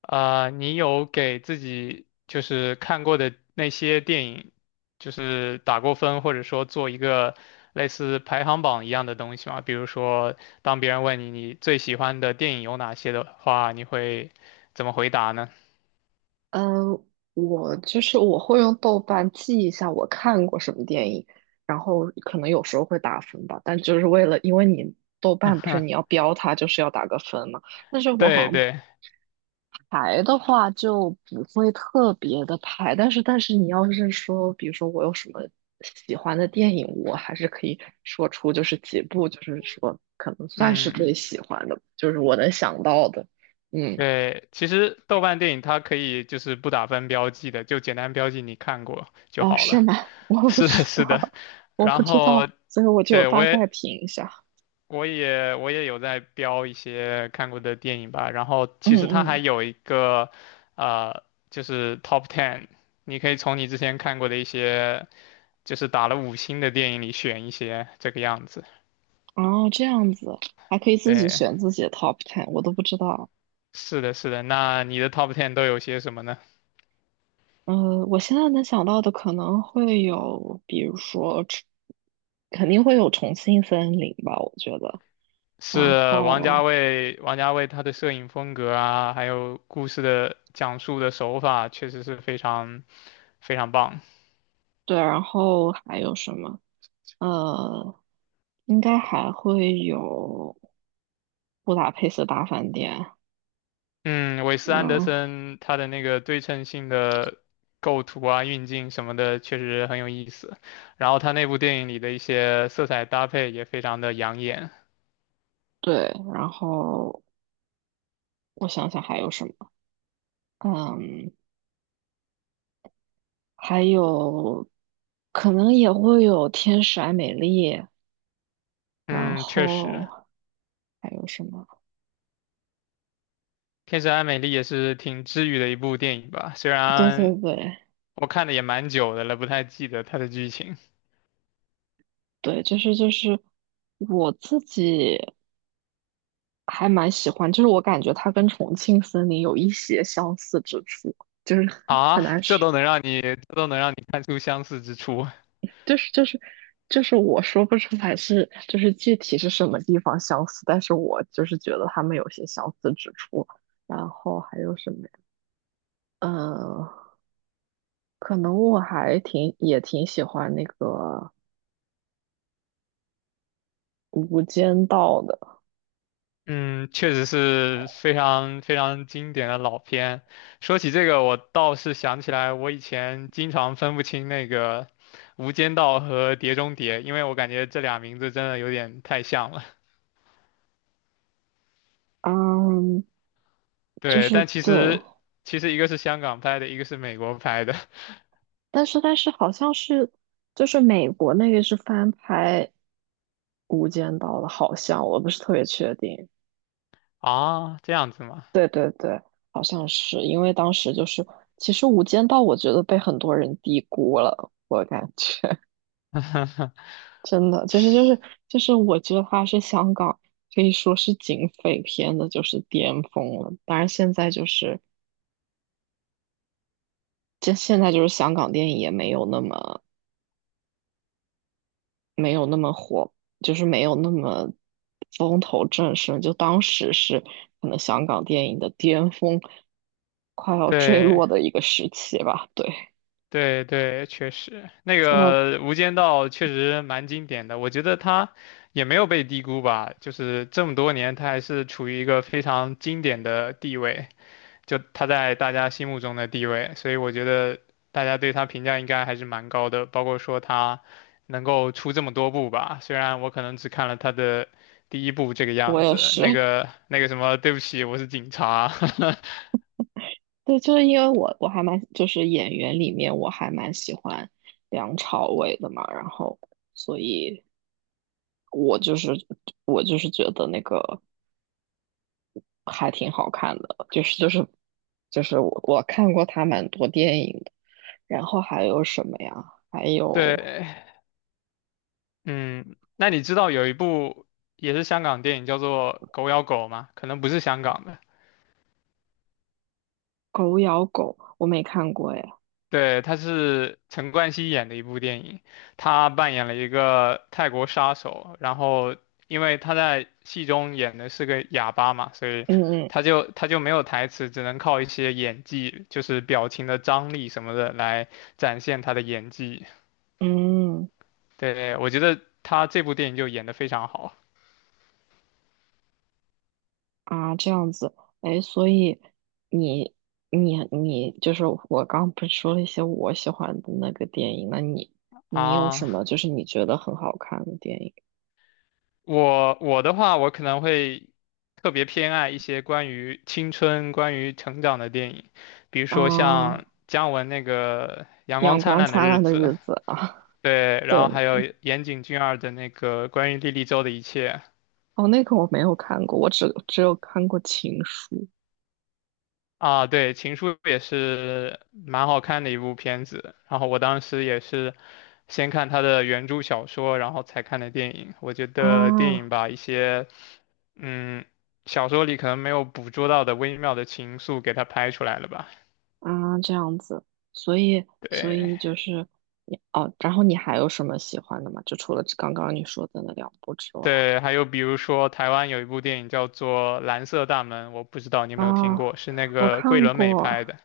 啊、你有给自己看过的那些电影，打过分，或者说做一个类似排行榜一样的东西吗？比如说，当别人问你最喜欢的电影有哪些的话，你会怎么回答呢？嗯，我就是我会用豆瓣记一下我看过什么电影，然后可能有时候会打分吧，但就是为了，因为你豆瓣不是你要 标它，就是要打个分嘛。但是我好对像对，排的话就不会特别的排，但是你要是说，比如说我有什么喜欢的电影，我还是可以说出就是几部，就是说可能算是嗯，最喜欢的，就是我能想到的，嗯。对，其实豆瓣电影它可以不打分标记的，就简单标记你看过就哦，好了。是吗？我 不是的，知是的，道，我然不知道，后所以我就对我大也概评一下。有在标一些看过的电影吧，然后嗯其实它还嗯，有一个，呃，就是 Top Ten，你可以从你之前看过的一些，就是打了5星的电影里选一些，这个样子。哦，这样子还可以自己对，选自己的 top ten，我都不知道。是的，是的。那你的 Top Ten 都有些什么呢？呃，我现在能想到的可能会有，比如说重，肯定会有重庆森林吧，我觉得。然是王家后卫，王家卫他的摄影风格啊，还有故事的讲述的手法，确实是非常非常棒。对，然后还有什么？呃，应该还会有布达佩斯大饭店。嗯，韦斯安德嗯，森他的那个对称性的构图啊、运镜什么的，确实很有意思。然后他那部电影里的一些色彩搭配也非常的养眼。对，然后我想想还有什么。嗯，还有可能也会有天使爱美丽，然嗯，确后实，还有什么？《天使爱美丽》也是挺治愈的一部电影吧。虽对对然对我看的也蛮久的了，不太记得它的剧情对，就是我自己还蛮喜欢，就是我感觉它跟重庆森林有一些相似之处，就是 很啊，难这说，都能让你，这都能让你看出相似之处。就是就是就是我说不出来是就是具体是什么地方相似，但是我就是觉得他们有些相似之处，然后还有什么呀？嗯。可能我还挺也挺喜欢那个《无间道》的，嗯，确实是非常非常经典的老片。说起这个，我倒是想起来，我以前经常分不清那个《无间道》和《碟中谍》，因为我感觉这俩名字真的有点太像了。嗯，就对，是但其对，实一个是香港拍的，一个是美国拍的。 但是好像是就是美国那个是翻拍《无间道》的，好像我不是特别确定。啊，这样子吗？对对对，好像是因为当时就是其实《无间道》我觉得被很多人低估了，我感觉 真的就是我觉得它是香港。可以说是警匪片的，就是巅峰了。当然，现在就是这现在就是香港电影也没有那么没有那么火，就是没有那么风头正盛。就当时是可能香港电影的巅峰，快要坠对，落的一个时期吧。对，对对，确实，那现在个《无间道》确实蛮经典的，我觉得他也没有被低估吧，就是这么多年，他还是处于一个非常经典的地位，就他在大家心目中的地位，所以我觉得大家对他评价应该还是蛮高的，包括说他能够出这么多部吧，虽然我可能只看了他的第一部这个我样也子，是，那个什么，对不起，我是警察。对，就是因为我还蛮就是演员里面我还蛮喜欢梁朝伟的嘛，然后所以我就是我就是觉得那个。还挺好看的，就是我看过他蛮多电影的，然后还有什么呀？还 有对。嗯，那你知道有一部也是香港电影叫做《狗咬狗》吗？可能不是香港的，《狗咬狗》，我没看过哎。对，它是陈冠希演的一部电影，他扮演了一个泰国杀手，然后因为他在戏中演的是个哑巴嘛，所以嗯他就没有台词，只能靠一些演技，就是表情的张力什么的来展现他的演技。嗯嗯对，我觉得他这部电影就演得非常好啊，这样子，哎，所以你你就是我刚不是说了一些我喜欢的那个电影，那你你有什啊。么就是你觉得很好看的电影我的话，我可能会特别偏爱一些关于青春、关于成长的电影，比如啊？说像姜文那个《阳光阳灿光烂的灿日烂的子》，日子》啊，对，然后对。还有岩井俊二的那个关于莉莉周的一切哦，那个我没有看过，我只有看过《情书》。啊，对，《情书》也是蛮好看的一部片子，然后我当时也是先看他的原著小说，然后才看的电影。我觉得电影啊把一些。嗯，小说里可能没有捕捉到的微妙的情愫给它拍出来了吧？啊，这样子，所以所对以就是你哦，然后你还有什么喜欢的吗？就除了这刚刚你说的那两部之外，对，还有比如说台湾有一部电影叫做《蓝色大门》，我不知道你有没有听过，啊，是那我个桂看纶镁拍过，的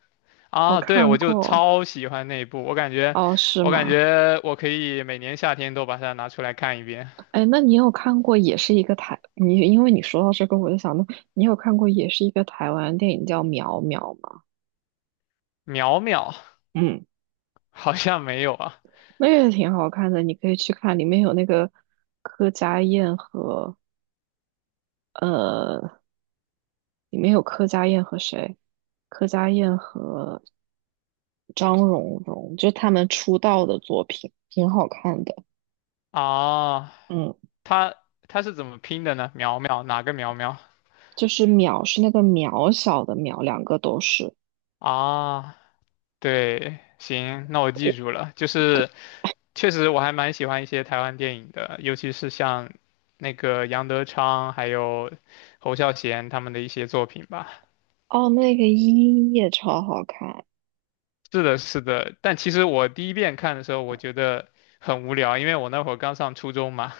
我啊。对，看我就过，超喜欢那一部，哦，是我感吗？觉我可以每年夏天都把它拿出来看一遍。哎，那你有看过也是一个台，你因为你说到这个，我就想到你有看过也是一个台湾电影叫《苗苗》吗？苗苗嗯，好像没有啊那个也挺好看的，你可以去看，里面有那个柯佳燕和。呃。里面有柯佳燕和谁？柯佳燕和张荣荣，就是他们出道的作品，挺好看的。啊，嗯，它它是怎么拼的呢？苗苗哪个苗苗就是渺是那个渺小的渺，两个都是。啊？对，行，那我记住了。就对，是确实我还蛮喜欢一些台湾电影的，尤其是像那个杨德昌还有侯孝贤他们的一些作品吧。哦，那个一也超好看。是的，是的。但其实我第一遍看的时候，我觉得很无聊，因为我那会儿刚上初中嘛。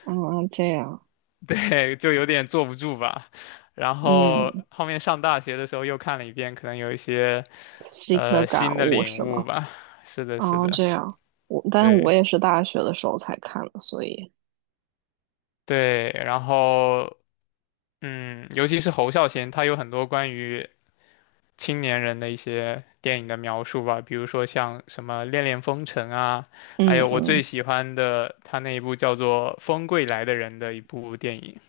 嗯，这样，对，就有点坐不住吧。然后嗯，后面上大学的时候又看了一遍，可能有一些新的感新的悟领是悟吗？吧。是的，是哦，的，这样，我，但我对也是大学的时候才看的，所以，对。然后嗯，尤其是侯孝贤，他有很多关于青年人的一些电影的描述吧，比如说像什么《恋恋风尘》啊，还嗯有我最嗯，喜欢的他那一部叫做《风归来的人》的一部电影。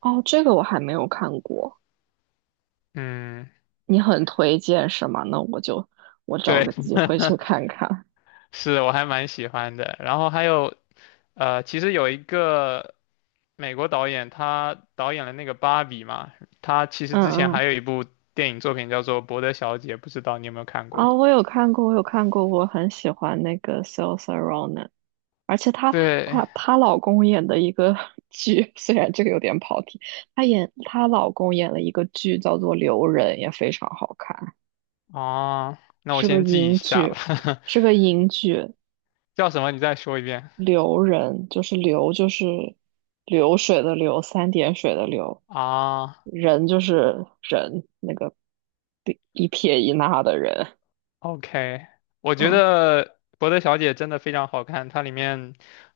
哦，这个我还没有看过，嗯，你很推荐是吗？那我就我找对，个机会去看看。是我还蛮喜欢的。然后还有其实有一个美国导演，他导演了那个《芭比》嘛，他其实嗯之前嗯，还有一部电影作品叫做《伯德小姐》，不知道你有没有看过？啊、我有看过，我有看过，我很喜欢那个 Saoirse Ronan 而且她对，她老公演的一个 剧，虽然这个有点跑题，她演她老公演了一个剧叫做《留人》，也非常好看，啊，那我是个先记一英下剧，吧。是个英剧，叫什么？你再说一遍《留人》就是流就是流水的流，三点水的流，啊。哦 人就是人，那个一撇一捺的人，OK，我觉嗯得《伯德小姐》真的非常好看，它里面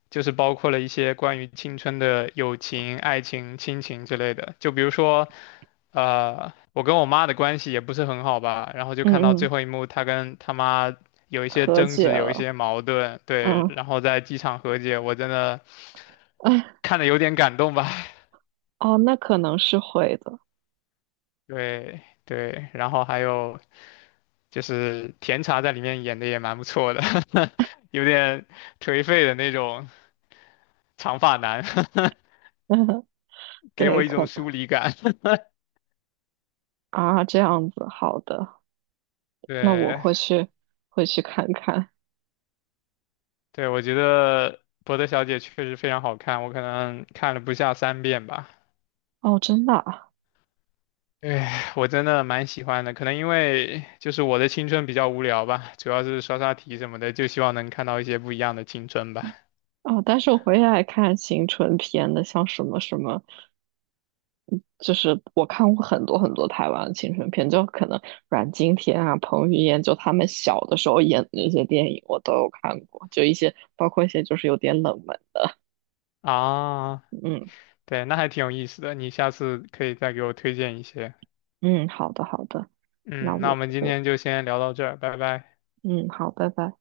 就是包括了一些关于青春的友情、爱情、亲情之类的。就比如说，我跟我妈的关系也不是很好吧，然后就嗯看到最嗯，后一幕，她跟她妈有一些和争解执，有一了。些矛盾，对，嗯，然后在机场和解，我真的哎，看的有点感动吧。哦，那可能是会的，对对，然后还有就是甜茶在里面演的也蛮不错的，有点颓废的那种长发男。嗯，给我对，一可种能疏离感。啊，这样子，好的，那我对会去会去看看。对，我觉得博德小姐确实非常好看，我可能看了不下3遍吧。哦，真的啊，哎，我真的蛮喜欢的，可能因为就是我的青春比较无聊吧，主要是刷刷题什么的，就希望能看到一些不一样的青春吧。哦，但是我回来看青春片的，像什么什么，就是我看过很多很多台湾的青春片，就可能阮经天啊、彭于晏，就他们小的时候演的那些电影，我都有看过，就一些包括一些就是有点冷门的，啊，嗯对，那还挺有意思的，你下次可以再给我推荐一些。嗯，好的好的，那嗯，那我我们今我天就先聊到这儿，拜拜。嗯好，拜拜。